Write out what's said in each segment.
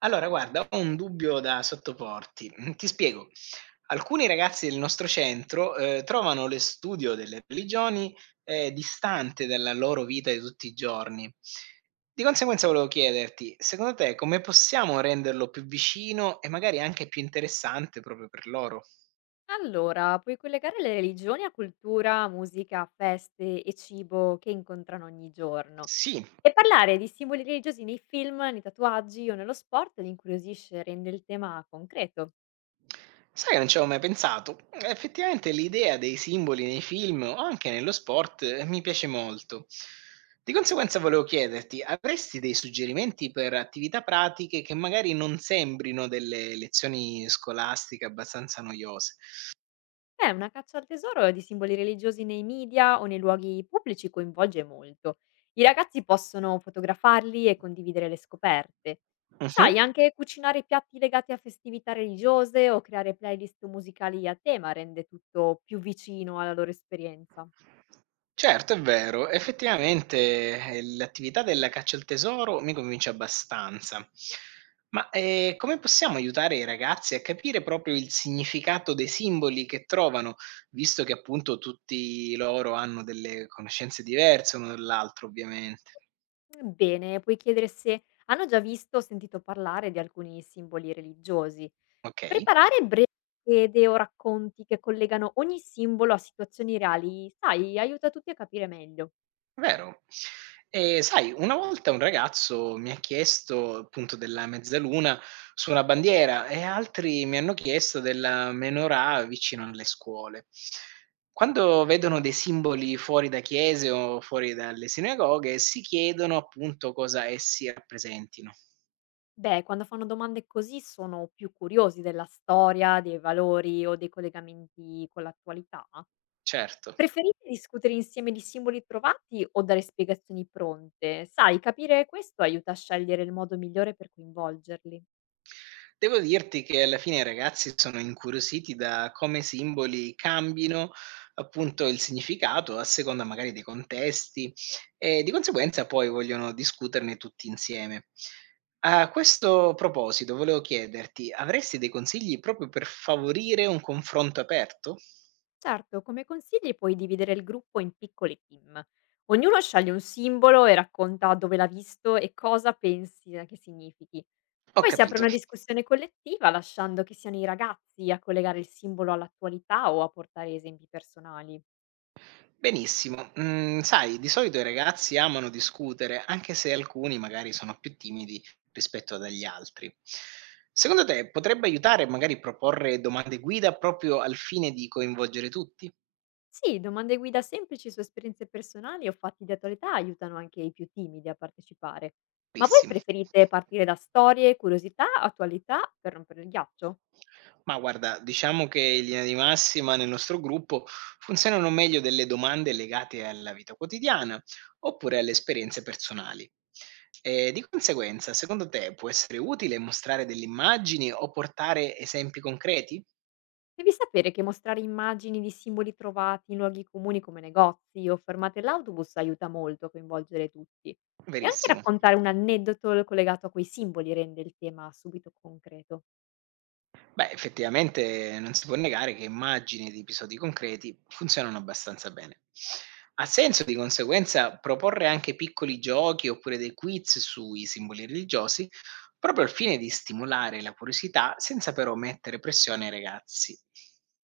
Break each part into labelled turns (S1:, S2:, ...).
S1: Allora guarda, ho un dubbio da sottoporti. Mhmm, ti spiego. Alcuni ragazzi del nostro centro, trovano le studio delle religioni, distante dalla loro vita di tutti i giorni. Di conseguenza volevo chiederti, secondo te come possiamo renderlo più vicino e magari anche più interessante proprio per loro?
S2: Allora, puoi collegare le religioni a cultura, musica, feste e cibo che incontrano ogni giorno.
S1: Sì.
S2: E parlare di simboli religiosi nei film, nei tatuaggi o nello sport li incuriosisce e rende il tema concreto.
S1: Sai che non ci avevo mai pensato? Effettivamente l'idea dei simboli nei film o anche nello sport mi piace molto. Di conseguenza volevo chiederti, avresti dei suggerimenti per attività pratiche che magari non sembrino delle lezioni scolastiche abbastanza noiose?
S2: Beh, una caccia al tesoro di simboli religiosi nei media o nei luoghi pubblici coinvolge molto. I ragazzi possono fotografarli e condividere le scoperte.
S1: Mhm.
S2: Sai, anche cucinare piatti legati a festività religiose o creare playlist musicali a tema rende tutto più vicino alla loro esperienza.
S1: Certo, è vero. Effettivamente, l'attività della caccia al tesoro mi convince abbastanza. Ma, come possiamo aiutare i ragazzi a capire proprio il significato dei simboli che trovano, visto che appunto tutti loro hanno delle conoscenze diverse uno dall'altro ovviamente?
S2: Bene, puoi chiedere se hanno già visto o sentito parlare di alcuni simboli religiosi.
S1: Okay.
S2: Preparare brevi schede o racconti che collegano ogni simbolo a situazioni reali, sai, aiuta tutti a capire meglio.
S1: Vero. E sai, una volta un ragazzo mi ha chiesto appunto della mezzaluna su una bandiera e altri mi hanno chiesto della menorah vicino alle scuole. Quando vedono dei simboli fuori da chiese o fuori dalle sinagoghe, si chiedono appunto cosa essi rappresentino.
S2: Beh, quando fanno domande così sono più curiosi della storia, dei valori o dei collegamenti con l'attualità.
S1: Certo.
S2: Preferite discutere insieme di simboli trovati o dare spiegazioni pronte? Sai, capire questo aiuta a scegliere il modo migliore per coinvolgerli.
S1: Devo dirti che alla fine i ragazzi sono incuriositi da come simboli cambino, appunto, il significato a seconda magari dei contesti e di conseguenza poi vogliono discuterne tutti insieme. A questo proposito volevo chiederti, avresti dei consigli proprio per favorire un confronto aperto?
S2: Certo, come consigli puoi dividere il gruppo in piccole team. Ognuno sceglie un simbolo e racconta dove l'ha visto e cosa pensi che significhi.
S1: Ho
S2: Poi si apre
S1: capito.
S2: una discussione collettiva, lasciando che siano i ragazzi a collegare il simbolo all'attualità o a portare esempi personali.
S1: Benissimo. Mhmm, sai, di solito i ragazzi amano discutere, anche se alcuni magari sono più timidi rispetto agli altri. Secondo te potrebbe aiutare magari proporre domande guida proprio al fine di coinvolgere tutti?
S2: Sì, domande guida semplici su esperienze personali o fatti di attualità aiutano anche i più timidi a partecipare. Ma voi
S1: Benissimo.
S2: preferite partire da storie, curiosità, attualità per rompere il ghiaccio?
S1: Ma guarda, diciamo che in linea di massima nel nostro gruppo funzionano meglio delle domande legate alla vita quotidiana oppure alle esperienze personali. E di conseguenza, secondo te può essere utile mostrare delle immagini o portare esempi concreti?
S2: Devi sapere che mostrare immagini di simboli trovati in luoghi comuni come negozi o fermate all'autobus aiuta molto a coinvolgere tutti. E anche
S1: Verissimo.
S2: raccontare un aneddoto collegato a quei simboli rende il tema subito concreto.
S1: Beh, effettivamente non si può negare che immagini ed episodi concreti funzionano abbastanza bene. Ha senso di conseguenza proporre anche piccoli giochi oppure dei quiz sui simboli religiosi, proprio al fine di stimolare la curiosità senza però mettere pressione ai ragazzi.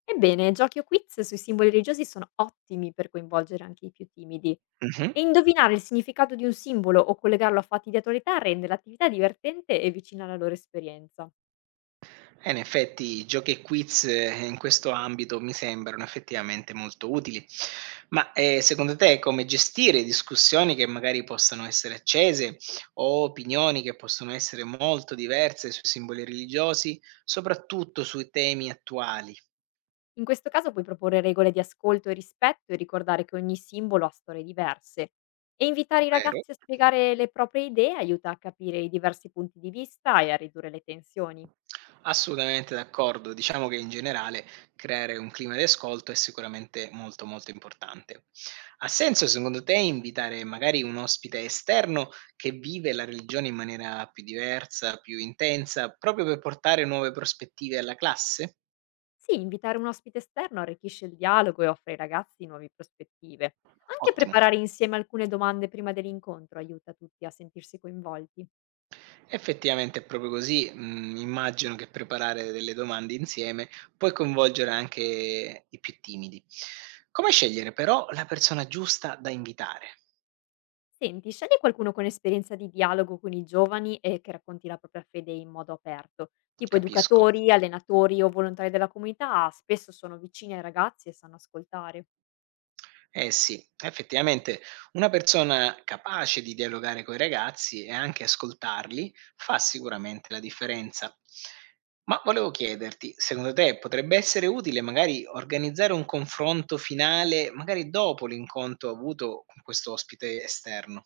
S2: Ebbene, giochi o quiz sui simboli religiosi sono ottimi per coinvolgere anche i più timidi.
S1: Mhm.
S2: E indovinare il significato di un simbolo o collegarlo a fatti di attualità rende l'attività divertente e vicina alla loro esperienza.
S1: In effetti giochi e quiz, in questo ambito mi sembrano effettivamente molto utili. Ma, secondo te come gestire discussioni che magari possano essere accese o opinioni che possono essere molto diverse sui simboli religiosi, soprattutto sui temi attuali,
S2: In questo caso puoi proporre regole di ascolto e rispetto e ricordare che ogni simbolo ha storie diverse. E invitare i
S1: vero?
S2: ragazzi a spiegare le proprie idee aiuta a capire i diversi punti di vista e a ridurre le tensioni.
S1: Assolutamente d'accordo. Diciamo che in generale creare un clima di ascolto è sicuramente molto, molto importante. Ha senso secondo te invitare magari un ospite esterno che vive la religione in maniera più diversa, più intensa, proprio per portare nuove prospettive alla classe?
S2: Sì, invitare un ospite esterno arricchisce il dialogo e offre ai ragazzi nuove prospettive. Anche
S1: Ottimo.
S2: preparare insieme alcune domande prima dell'incontro aiuta tutti a sentirsi coinvolti.
S1: Effettivamente è proprio così. Immagino che preparare delle domande insieme puoi coinvolgere anche i più timidi. Come scegliere però la persona giusta da invitare?
S2: Senti, scegli qualcuno con esperienza di dialogo con i giovani e che racconti la propria fede in modo aperto. Tipo
S1: Capisco.
S2: educatori, allenatori o volontari della comunità spesso sono vicini ai ragazzi e sanno ascoltare.
S1: Eh sì, effettivamente una persona capace di dialogare coi ragazzi e anche ascoltarli fa sicuramente la differenza. Ma volevo chiederti, secondo te potrebbe essere utile magari organizzare un confronto finale, magari dopo l'incontro avuto con questo ospite esterno?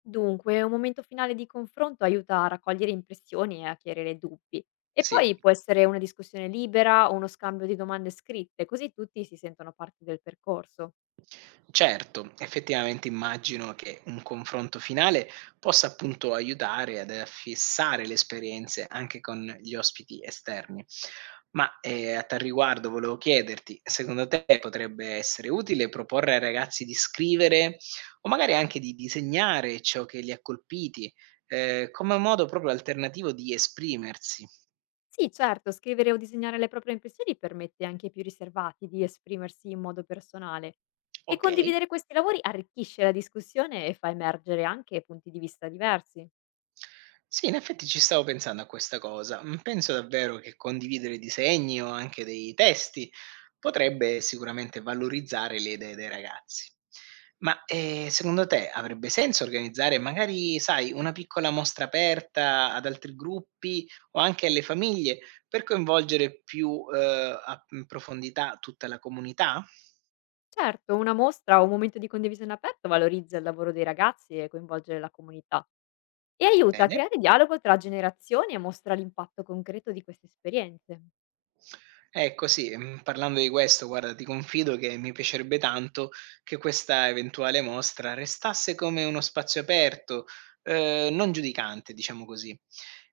S2: Dunque, un momento finale di confronto aiuta a raccogliere impressioni e a chiarire dubbi. E
S1: Sì.
S2: poi può essere una discussione libera o uno scambio di domande scritte, così tutti si sentono parte del percorso.
S1: Certo, effettivamente immagino che un confronto finale possa appunto aiutare ad affissare le esperienze anche con gli ospiti esterni. Ma a tal riguardo volevo chiederti, secondo te potrebbe essere utile proporre ai ragazzi di scrivere o magari anche di disegnare ciò che li ha colpiti, come modo proprio alternativo di esprimersi?
S2: Sì, certo, scrivere o disegnare le proprie impressioni permette anche ai più riservati di esprimersi in modo personale, e
S1: Ok.
S2: condividere questi lavori arricchisce la discussione e fa emergere anche punti di vista diversi.
S1: Sì, in effetti ci stavo pensando a questa cosa. Penso davvero che condividere disegni o anche dei testi potrebbe sicuramente valorizzare le idee dei ragazzi. Ma secondo te avrebbe senso organizzare magari, sai, una piccola mostra aperta ad altri gruppi o anche alle famiglie per coinvolgere più in profondità tutta la comunità?
S2: Certo, una mostra o un momento di condivisione aperto valorizza il lavoro dei ragazzi e coinvolge la comunità, e aiuta a
S1: Bene.
S2: creare dialogo tra generazioni e mostra l'impatto concreto di queste esperienze.
S1: Ecco sì, mhmm, parlando di questo, guarda, ti confido che mi piacerebbe tanto che questa eventuale mostra restasse come uno spazio aperto, non giudicante, diciamo così.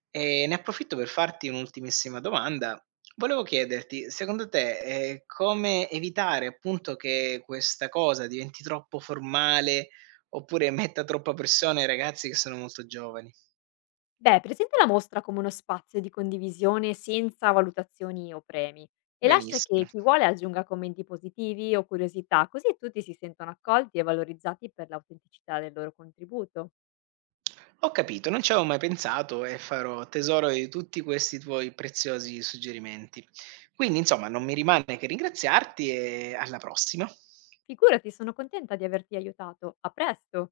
S1: Ne approfitto per farti un'ultimissima domanda. Volevo chiederti, secondo te, come evitare appunto che questa cosa diventi troppo formale, oppure metta troppa pressione ai ragazzi che sono molto giovani?
S2: Beh, presenta la mostra come uno spazio di condivisione senza valutazioni o premi, e lascia che
S1: Benissimo.
S2: chi vuole aggiunga commenti positivi o curiosità, così tutti si sentono accolti e valorizzati per l'autenticità del loro contributo.
S1: Ho capito, non ci avevo mai pensato e farò tesoro di tutti questi tuoi preziosi suggerimenti. Quindi, insomma, non mi rimane che ringraziarti e alla prossima.
S2: Figurati, sono contenta di averti aiutato. A presto!